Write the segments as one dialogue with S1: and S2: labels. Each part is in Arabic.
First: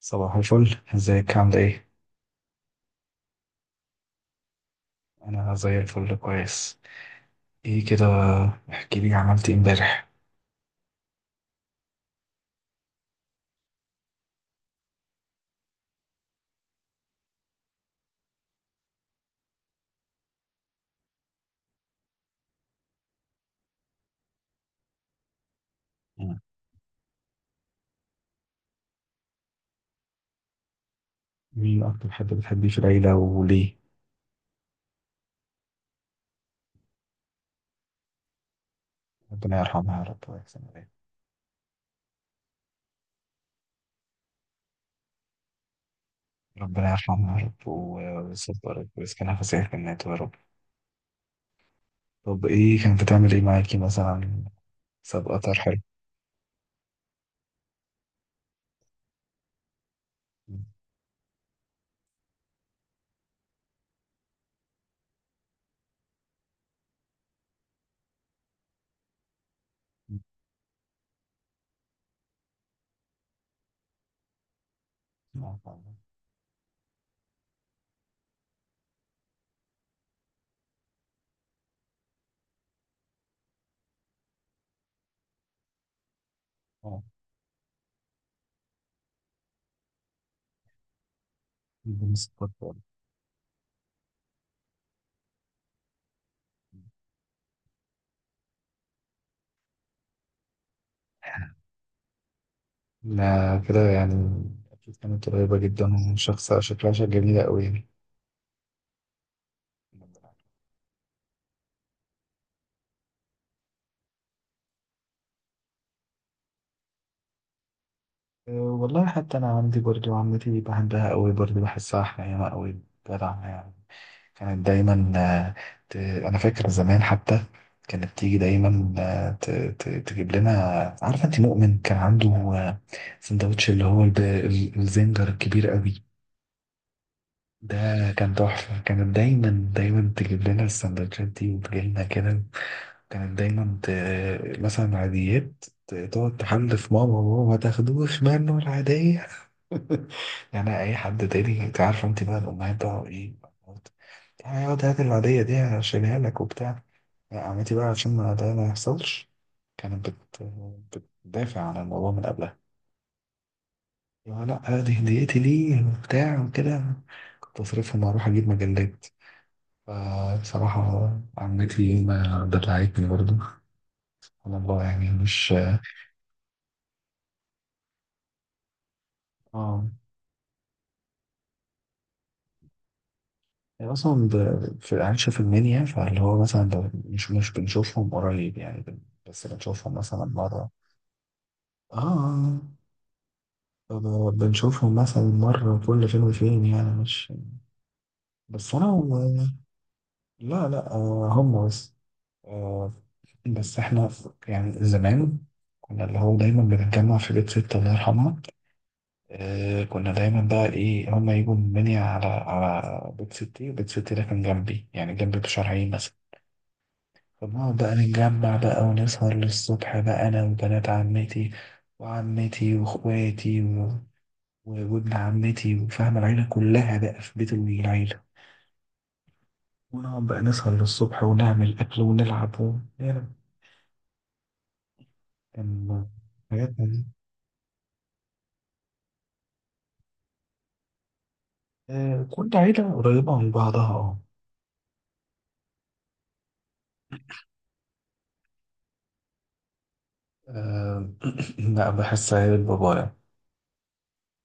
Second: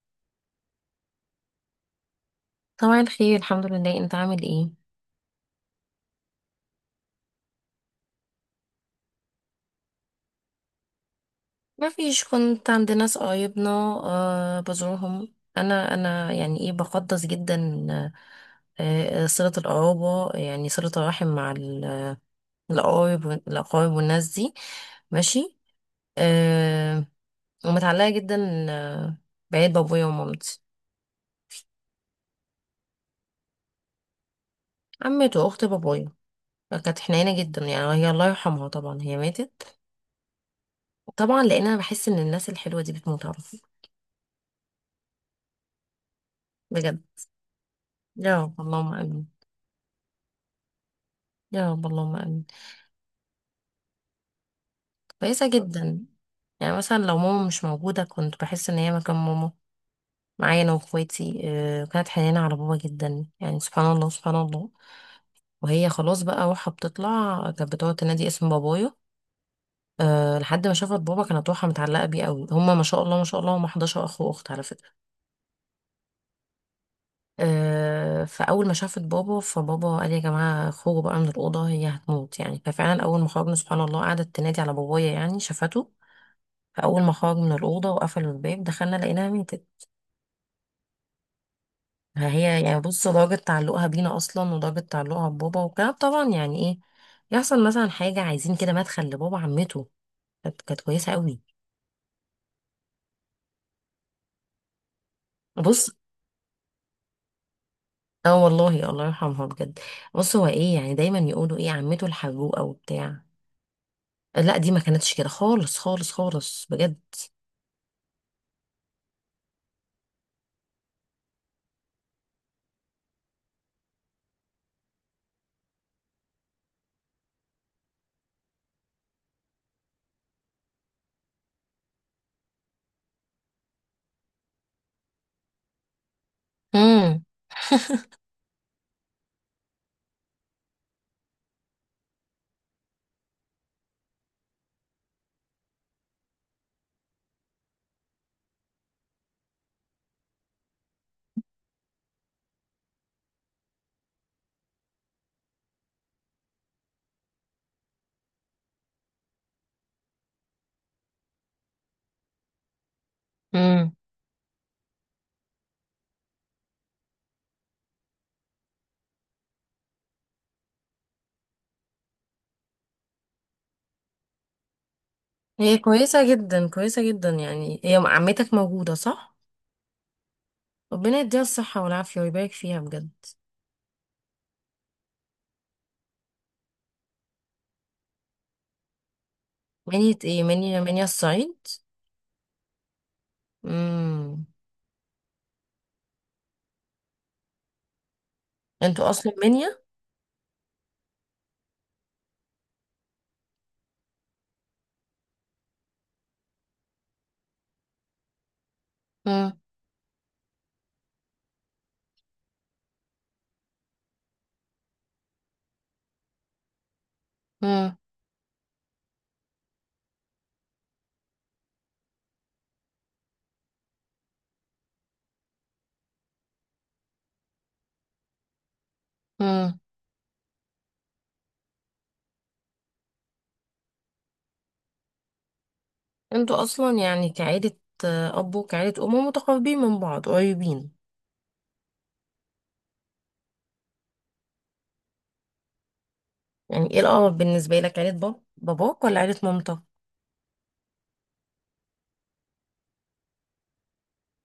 S1: صباح الفل ازيك عاملة ايه؟
S2: طبعا خير الحمد لله. انت عامل ايه؟
S1: أنا زي الفل كويس. ايه كده. احكي لي عملت ايه امبارح.
S2: ما فيش، كنت عند ناس قرايبنا. آه بزورهم انا يعني ايه، بقدس جدا. صلة القرابة يعني صلة الرحم مع القرايب الاقارب والناس دي. ماشي.
S1: مم.
S2: آه ومتعلقة جدا. آه بعيد بابويا ومامتي.
S1: مين أكتر حد بتحبيه في العيلة وليه؟
S2: عمته واخت بابويا، كانت حنينة جدا يعني، هي الله يرحمها طبعا، هي
S1: ربنا
S2: ماتت.
S1: يرحمها يا رب ويحسن إليها.
S2: طبعا لان انا بحس ان الناس الحلوة دي بتموت على طول.
S1: ربنا
S2: بجد.
S1: يرحمها يا رب
S2: يا رب
S1: ويصبرك
S2: اللهم امين.
S1: ويسكنها في سيرك النات يا رب.
S2: يا رب اللهم امين.
S1: طب ايه كانت بتعمل ايه معاكي مثلا؟
S2: كويسة
S1: سابقة حلو.
S2: جدا. يعني مثلا لو ماما مش موجودة كنت بحس ان هي مكان ماما معايا انا واخواتي. آه، كانت حنينة على بابا جدا يعني، سبحان الله سبحان الله. وهي خلاص بقى روحها بتطلع كانت بتقعد تنادي اسم بابايا. أه لحد ما شافت بابا، كانت روحها متعلقة بيه قوي. هما ما شاء الله ما شاء الله هما 11 اخ واخت على فكرة. أه، فاول ما شافت بابا، فبابا قال يا جماعة خرجوا بقى من الأوضة هي هتموت يعني. ففعلا اول ما خرجنا سبحان الله قعدت تنادي على بابايا، يعني شافته. فاول ما خرج من الأوضة وقفلوا الباب دخلنا لقيناها ميتة. هي يعني بص، درجة تعلقها بينا أصلا ودرجة تعلقها ببابا وكده طبعا يعني إيه. يحصل مثلا حاجة عايزين كده مدخل لبابا، عمته كانت كويسة قوي.
S1: لا كده يعني. أكيد كانت قريبة
S2: بص
S1: جدا وشخص شكلها شكل جميلة أوي يعني.
S2: اه والله، الله يرحمها بجد. بص، هو ايه يعني، دايما يقولوا ايه عمته الحجوقة وبتاع. لا دي ما كانتش كده خالص خالص خالص بجد.
S1: أه، والله حتى أنا عندي برضو عمتي بحبها أوي برضو بحسها حنينة أوي. جدعة يعني. كانت دايما انا فاكر زمان حتى كانت تيجي دايما تجيب لنا. عارفه انت مؤمن كان عنده سندوتش اللي هو الزنجر الكبير قوي
S2: امم
S1: ده. كان تحفه. كانت دايما دايما تجيب لنا السندوتشات دي وتجيلنا كده. كانت دايما مثلا عاديات تقعد تحلف ماما ماما ما تاخدوش منه العادية. يعني أي حد تاني، أنت عارفة أنت بقى الأمهات بقى إيه؟ يعني اقعد هات العادية دي هشيلها لك وبتاع. لا، عمتي بقى عشان ما ده ما يحصلش. كانت بت... بتدافع عن الموضوع من قبلها.
S2: امم
S1: يا لا دي هديتي ليه وبتاع وكده. كنت أصرفهم وأروح أجيب مجلات. فبصراحة عمتي ما دلعتني برضه. سبحان الله يعني مش.
S2: هي كويسة جدا كويسة جدا. يعني هي عمتك موجودة صح؟
S1: اه.
S2: ربنا يديها الصحة والعافية ويبارك فيها بجد.
S1: يعني اصلا في العيشه في المنيا، فاللي هو مثلا لو مش بنشوفهم قريب يعني بس بنشوفهم
S2: منية
S1: مثلا
S2: ايه،
S1: مره.
S2: منية منية الصعيد؟
S1: اه آه.
S2: امم
S1: بنشوفهم مثلا مره كل فين وفين يعني مش. بس انا
S2: انتوا اصلا منيا؟
S1: لا لا، آه، هم بس. آه. بس احنا يعني زمان كنا اللي هو دايما بنتجمع في بيت ستة الله يرحمها.
S2: مم.
S1: آه كنا دايما بقى ايه، هما يجوا من المنيا على على بيت ستي، وبيت ستي ده كان جنبي يعني جنبي بشارعين مثلا. فبنقعد بقى
S2: مم.
S1: نتجمع بقى ونسهر للصبح بقى أنا وبنات عمتي وعمتي وإخواتي وابن عمتي وفاهم العيلة كلها بقى في بيت العيلة.
S2: مم.
S1: ونقعد بقى نسهر للصبح ونعمل أكل ونلعب و... يعني كان
S2: انتوا
S1: حاجاتنا
S2: اصلا
S1: دي.
S2: يعني كعيلة، آه، اب وكعيلة ام، متقربين من بعض، قريبين.
S1: آه كل عيلة قريبة من بعضها اه.
S2: يعني ايه الاقرب بالنسبة لك، عيلة باباك ولا عيلة مامتك؟
S1: آه، لا بحسها عيلة بابايا.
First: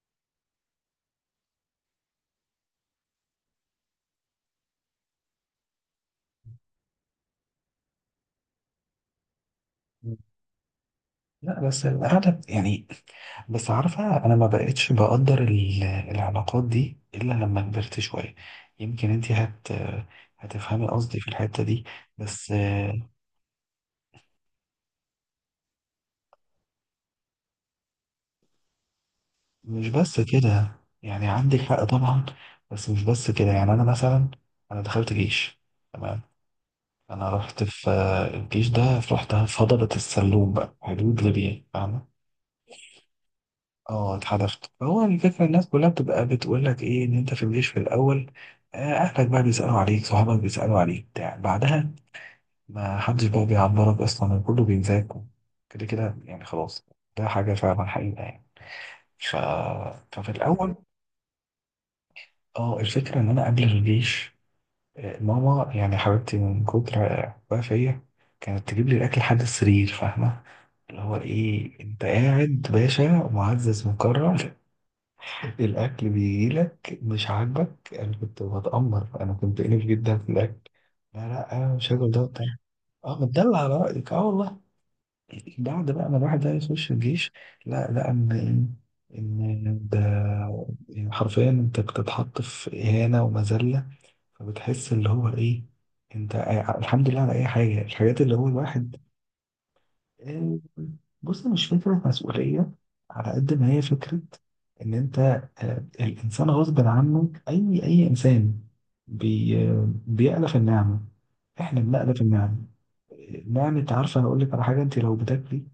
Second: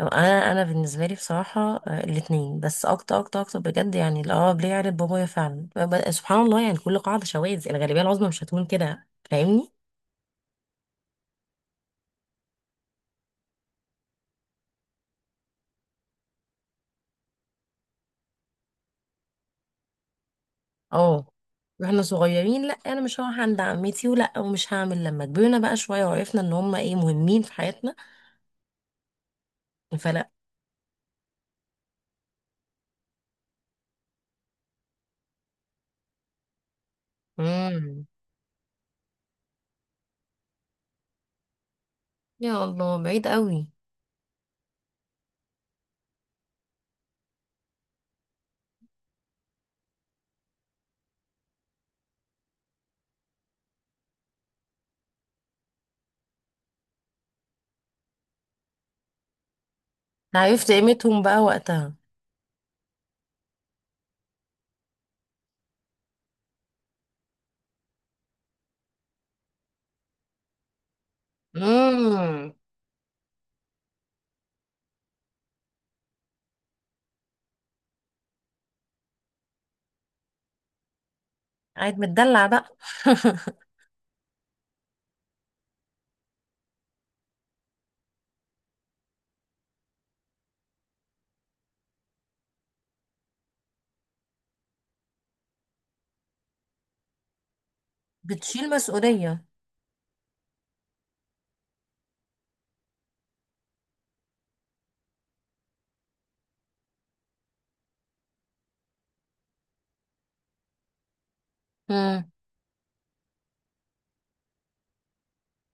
S2: لو انا، انا بالنسبة لي بصراحة آه، الاتنين، بس اكتر اكتر اكتر بجد يعني الاقرب ليا عيلة بابايا فعلا. سبحان الله يعني، كل قاعدة شواذ، الغالبية العظمى مش هتكون كده، فاهمني؟
S1: لا بس القعدة يعني. بس عارفة أنا ما بقتش بقدر العلاقات دي إلا لما كبرت شوية. يمكن أنت هتفهمي قصدي
S2: اه.
S1: في الحتة دي.
S2: واحنا
S1: بس
S2: صغيرين لا انا مش هروح عند عمتي ولا ومش هعمل، لما كبرنا بقى شوية وعرفنا ان هم ايه، مهمين في حياتنا.
S1: مش بس
S2: فلا.
S1: كده يعني عندك حق طبعا. بس مش بس كده يعني أنا مثلا أنا دخلت جيش تمام. أنا رحت في
S2: مم.
S1: الجيش ده، رحت في هضبة السلوم بقى حدود ليبيا فاهمة.
S2: يا الله، بعيد قوي.
S1: اه اتحدفت. هو الفكرة الناس كلها بتبقى بتقول لك ايه ان انت في الجيش في الاول، اهلك بقى بيسألوا عليك صحابك بيسألوا عليك بتاع، بعدها ما حدش بقى بيعبرك اصلا كله بينساك كده كده يعني خلاص. ده حاجة فعلا حقيقة يعني. ف... ففي
S2: عرفت
S1: الاول
S2: قيمتهم بقى وقتها.
S1: اه الفكرة ان انا قبل الجيش، ماما يعني حبيبتي من كتر حبها فيا كانت تجيب لي الاكل لحد السرير فاهمة. اللي هو ايه، انت
S2: امم
S1: قاعد باشا معزز مكرم، الأكل بيجيلك مش عاجبك. أنا كنت بتأمر، أنا كنت أليف جدا في الأكل. لا لا، أنا مش
S2: قاعد
S1: هاكل ده
S2: متدلع
S1: تاني.
S2: بقى.
S1: أه متدلع على رأيك، أه والله. بعد بقى ما الواحد ده يخش الجيش، لا لا إن إيه؟ إن ده يعني حرفيا أنت بتتحط في إهانة ومذلة. فبتحس اللي هو إيه، أنت الحمد لله على أي حاجة، الحاجات اللي هو
S2: بتشيل
S1: الواحد.
S2: مسؤولية.
S1: آه، بص، مش فكرة مسؤولية على قد ما هي فكرة إن أنت الإنسان غصب عنه، أي أي إنسان بي آه، بيألف النعمة، إحنا بنألف
S2: امم
S1: النعمة. نعمة. عارفة هقول لك على حاجة، أنت لو بتاكلي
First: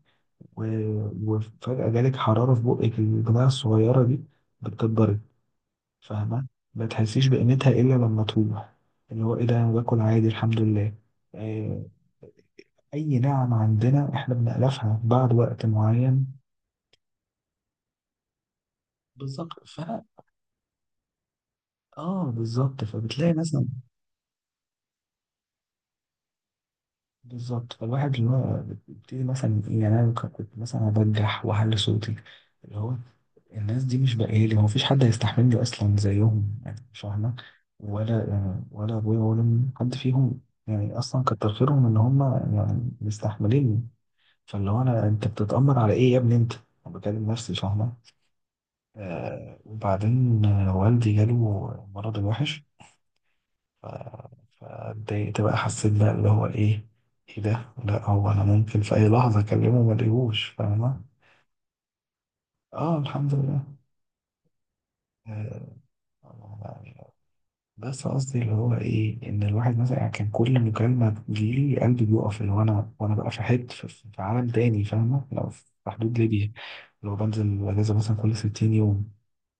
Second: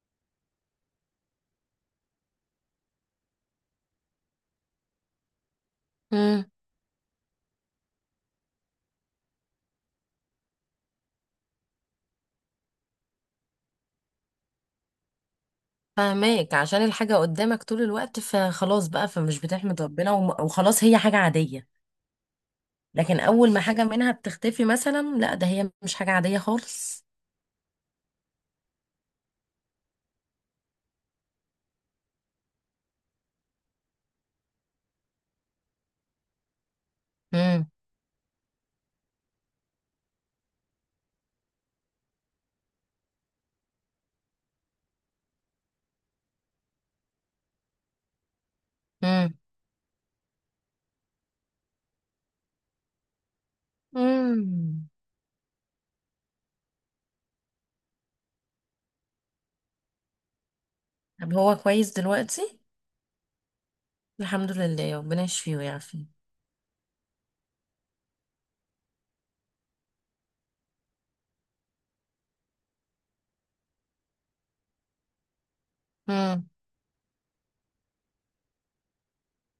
S1: و- وفجأة جالك حرارة في بقك، البتاعة الصغيرة دي بتكبرك فاهمة.
S2: امم
S1: ما تحسيش بقيمتها إلا لما تروح. اللي هو إيه ده، أنا باكل عادي الحمد لله. آه، اي نعم، عندنا احنا بنألفها بعد وقت معين.
S2: فاهماك، عشان الحاجة قدامك طول الوقت فخلاص بقى فمش
S1: بالظبط
S2: بتحمد ربنا وخلاص هي حاجة عادية.
S1: اه بالظبط
S2: لكن
S1: فبتلاقي
S2: أول ما
S1: مثلا.
S2: حاجة منها بتختفي مثلا، لا ده هي مش حاجة عادية خالص.
S1: بالظبط فالواحد اللي هو بيبتدي مثلا. يعني انا كنت مثلا ابجح واعلي صوتي، اللي هو الناس دي مش بقالي، هو مفيش حد هيستحملني اصلا زيهم يعني مش فاهمة.
S2: امم
S1: ولا، ولا ابويا ولا أمي، حد فيهم. يعني اصلا كتر خيرهم ان هم يعني مستحمليني. فاللي هو انت بتتأمر على ايه يا ابني انت؟ انا بكلم نفسي فاهمة.
S2: امم
S1: آه وبعدين والدي جاله مرض الوحش. ف-
S2: امم
S1: فاتضايقت بقى، حسيت بقى اللي هو ايه، ايه ده، لا هو انا ممكن في اي لحظة اكلمه ما الاقيهوش فاهمة.
S2: طب هو كويس دلوقتي؟
S1: اه الحمد لله.
S2: الحمد لله. ربنا يشفيه
S1: آه
S2: ويعافيه.
S1: يعني بس قصدي اللي هو ايه، ان الواحد مثلا يعني كان كل مكالمة تجيلي قلبي بيقف، اللي هو انا، وانا بقى في حتة في عالم تاني فاهمة، لو في حدود
S2: امم
S1: ليبيا، لو بنزل اجازة مثلا كل 60 يوم،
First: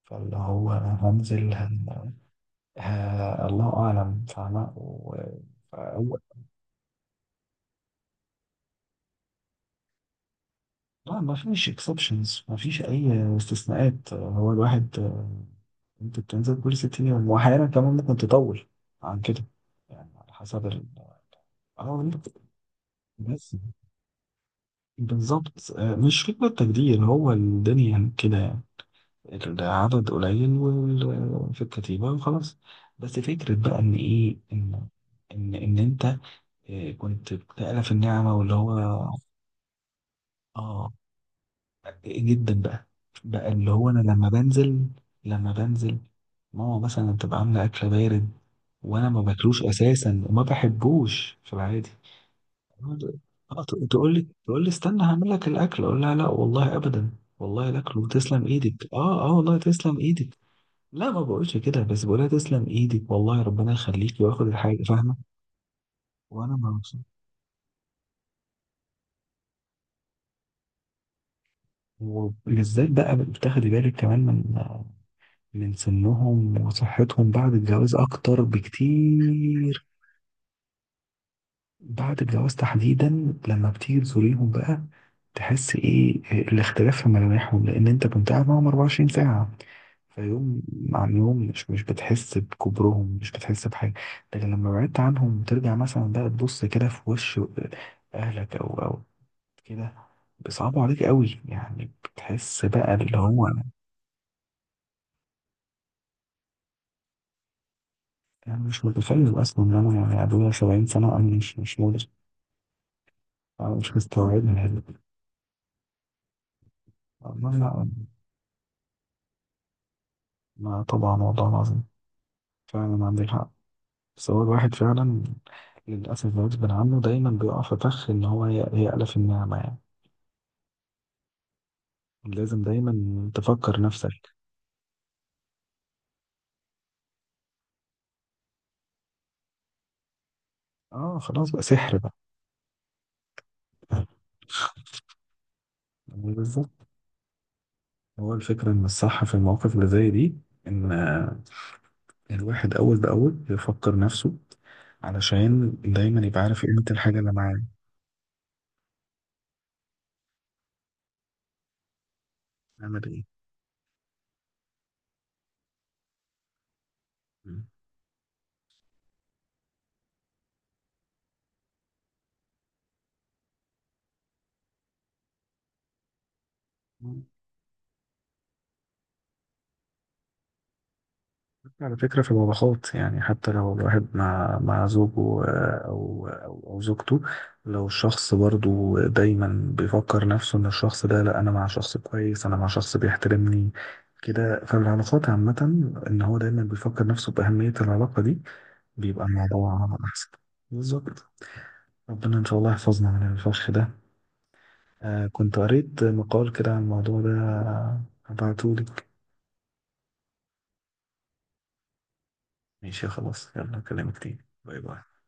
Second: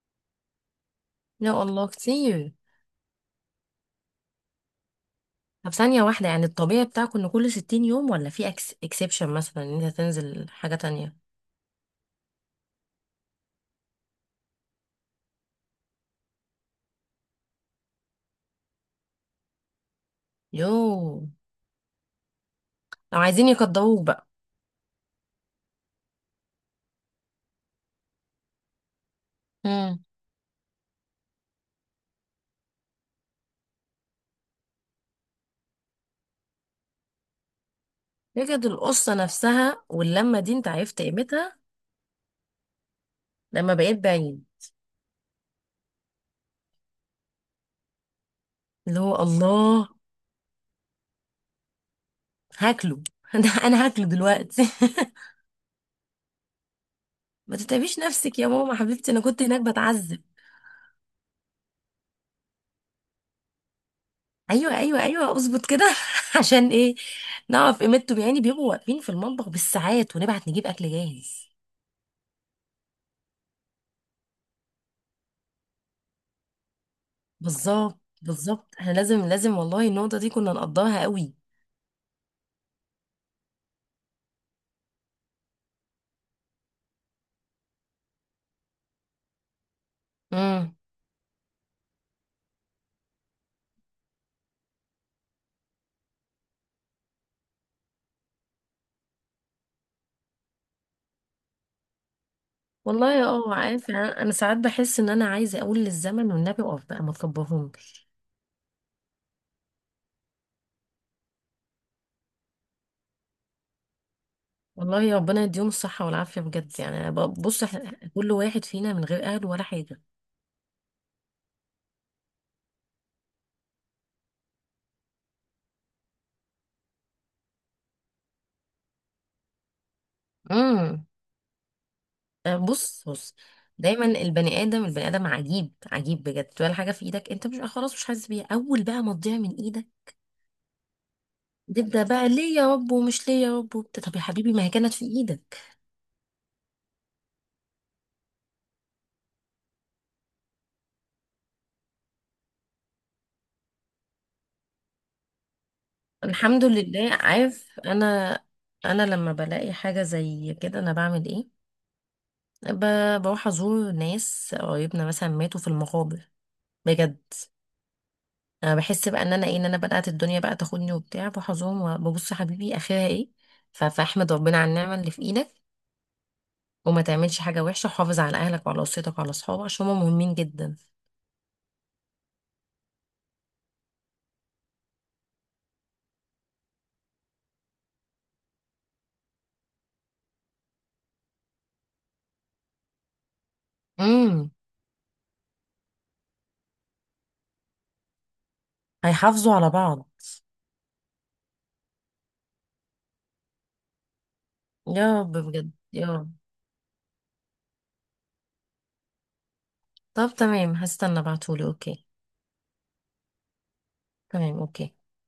S1: فاللي هو هنزل.
S2: يا الله كتير.
S1: آه الله اعلم فاهمه
S2: طب ثانية
S1: فهو
S2: واحدة، يعني الطبيعي بتاعكم ان كل 60 يوم؟ ولا في اكس اكسبشن مثلا ان انت تنزل حاجة تانية؟
S1: لا ما فيش اكسبشنز، ما فيش اي استثناءات. هو الواحد انت بتنزل كل 6 ايام واحيانا كمان ممكن تطول عن كده يعني على حسب
S2: يو.
S1: ال. اه.
S2: لو عايزين
S1: بس
S2: يقدروك بقى.
S1: بالظبط مش فكرة تجدير، هو الدنيا كده يعني.
S2: امم
S1: العدد قليل في الكتيبة وخلاص. بس فكرة بقى إن إيه إن إن إن أنت كنت بتألف النعمة واللي
S2: بجد،
S1: هو.
S2: القصة نفسها واللمة دي انت
S1: اه
S2: عرفت قيمتها
S1: جدا بقى. بقى اللي
S2: لما
S1: هو انا
S2: بقيت
S1: لما
S2: بعيد.
S1: بنزل لما بنزل ماما مثلا بتبقى عامله اكل بارد،
S2: اللي
S1: وانا ما
S2: هو
S1: باكلوش
S2: الله،
S1: اساسا وما بحبوش في العادي.
S2: هاكله. ده
S1: اه ت-
S2: انا هاكله
S1: تقول لي تقول لي
S2: دلوقتي.
S1: استنى هعمل لك الاكل، اقول لها لا والله ابدا،
S2: ما
S1: والله الاكل
S2: تتعبيش نفسك
S1: وتسلم
S2: يا ماما
S1: ايدك،
S2: حبيبتي، انا
S1: اه اه
S2: كنت
S1: والله
S2: هناك
S1: تسلم
S2: بتعذب.
S1: ايدك. لا ما بقولش كده، بس بقولها تسلم ايدك والله ربنا يخليك، واخد
S2: ايوه
S1: الحاجه
S2: ايوه
S1: فاهمه.
S2: ايوه، اظبط كده.
S1: وانا
S2: عشان
S1: ما.
S2: ايه نعرف قيمته، يعني بيبقوا واقفين في المطبخ بالساعات ونبعت نجيب اكل جاهز.
S1: وبالذات بقى بتاخدي بالك كمان من من سنهم وصحتهم بعد الجواز
S2: بالظبط
S1: أكتر
S2: بالظبط، احنا لازم لازم
S1: بكتير.
S2: والله النقطة دي كنا نقضاها قوي.
S1: بعد الجواز تحديدا لما بتيجي تزوريهم بقى، تحس إيه الاختلاف في ملامحهم، لأن أنت كنت قاعد معاهم 24 ساعة، فيوم
S2: امم
S1: عن يوم مش مش بتحس بكبرهم مش بتحس بحاجة. لكن لما بعدت عنهم ترجع مثلا بقى تبص كده في وش أهلك أو أو كده، بيصعبوا عليك قوي يعني بتحس بقى اللي
S2: والله
S1: هو.
S2: اه، عارف يعني، انا أنا ساعات بحس ان انا عايزة اقول للزمن والنبي اقف بقى، ما تكبرهمش.
S1: انا مش متخيل اصلا ان انا يعني ابويا 70 سنه، انا مش مش مدرك، أنا مش مستوعبها.
S2: والله يا ربنا يديهم الصحة والعافية بجد. يعني أنا
S1: ما
S2: بص،
S1: لا،
S2: كل واحد فينا من غير اهل ولا حاجة.
S1: ما طبعا والله العظيم فعلا عندك حق. بس هو الواحد فعلا للأسف غصب عنه دايما بيقع في فخ إن هو يألف النعمة يعني.
S2: امم آه،
S1: لازم
S2: بص
S1: دايما
S2: بص،
S1: تفكر
S2: دايما
S1: نفسك.
S2: البني ادم، البني ادم عجيب عجيب بجد. ولا حاجة في ايدك انت مش آه، خلاص مش حاسس بيها، اول بقى ما تضيع من ايدك
S1: اه خلاص بقى، سحر
S2: تبدأ
S1: بقى.
S2: بقى ليه يا رب ومش ليه يا رب وبتاع. طب يا حبيبي ما هي كانت في ايدك.
S1: يعني بالظبط. هو الفكرة إن الصح في المواقف اللي زي دي، إن الواحد أول بأول يفكر نفسه علشان دايما يبقى
S2: الحمد
S1: عارف قيمة
S2: لله.
S1: الحاجة اللي معاه.
S2: عارف انا، انا لما بلاقي حاجه زي كده انا بعمل ايه؟
S1: نعمل إيه.
S2: بروح ازور ناس قريبنا مثلا ماتوا في المقابر. بجد. انا بحس بقى ان انا ايه، ان انا بدات الدنيا بقى تاخدني وبتاع، بروح ازورهم وببص يا حبيبي اخرها ايه. فاحمد ربنا على النعمه اللي في ايدك، وما
S1: مم.
S2: تعملش حاجه وحشه، وحافظ على اهلك وعلى اسرتك وعلى اصحابك، عشان هم مهمين جدا.
S1: على فكرة في الوضعات، يعني حتى لو الواحد مع زوجه أو زوجته، لو الشخص برضو دايما بيفكر نفسه إن الشخص ده لأ أنا مع شخص كويس، أنا مع شخص بيحترمني
S2: امم
S1: كده، فالعلاقات عامة إن هو دايما بيفكر نفسه بأهمية العلاقة دي بيبقى
S2: هيحافظوا على
S1: الموضوع
S2: بعض.
S1: أحسن. بالظبط. ربنا إن شاء الله يحفظنا من الفخ ده.
S2: يا
S1: آه
S2: رب
S1: كنت
S2: بجد
S1: قريت
S2: يا رب.
S1: مقال كده عن الموضوع ده، هبعتهولك.
S2: طب تمام، هستنى ابعتهولي، اوكي.
S1: ماشي خلاص يلا أكلمك تاني،
S2: تمام
S1: باي
S2: اوكي.
S1: باي.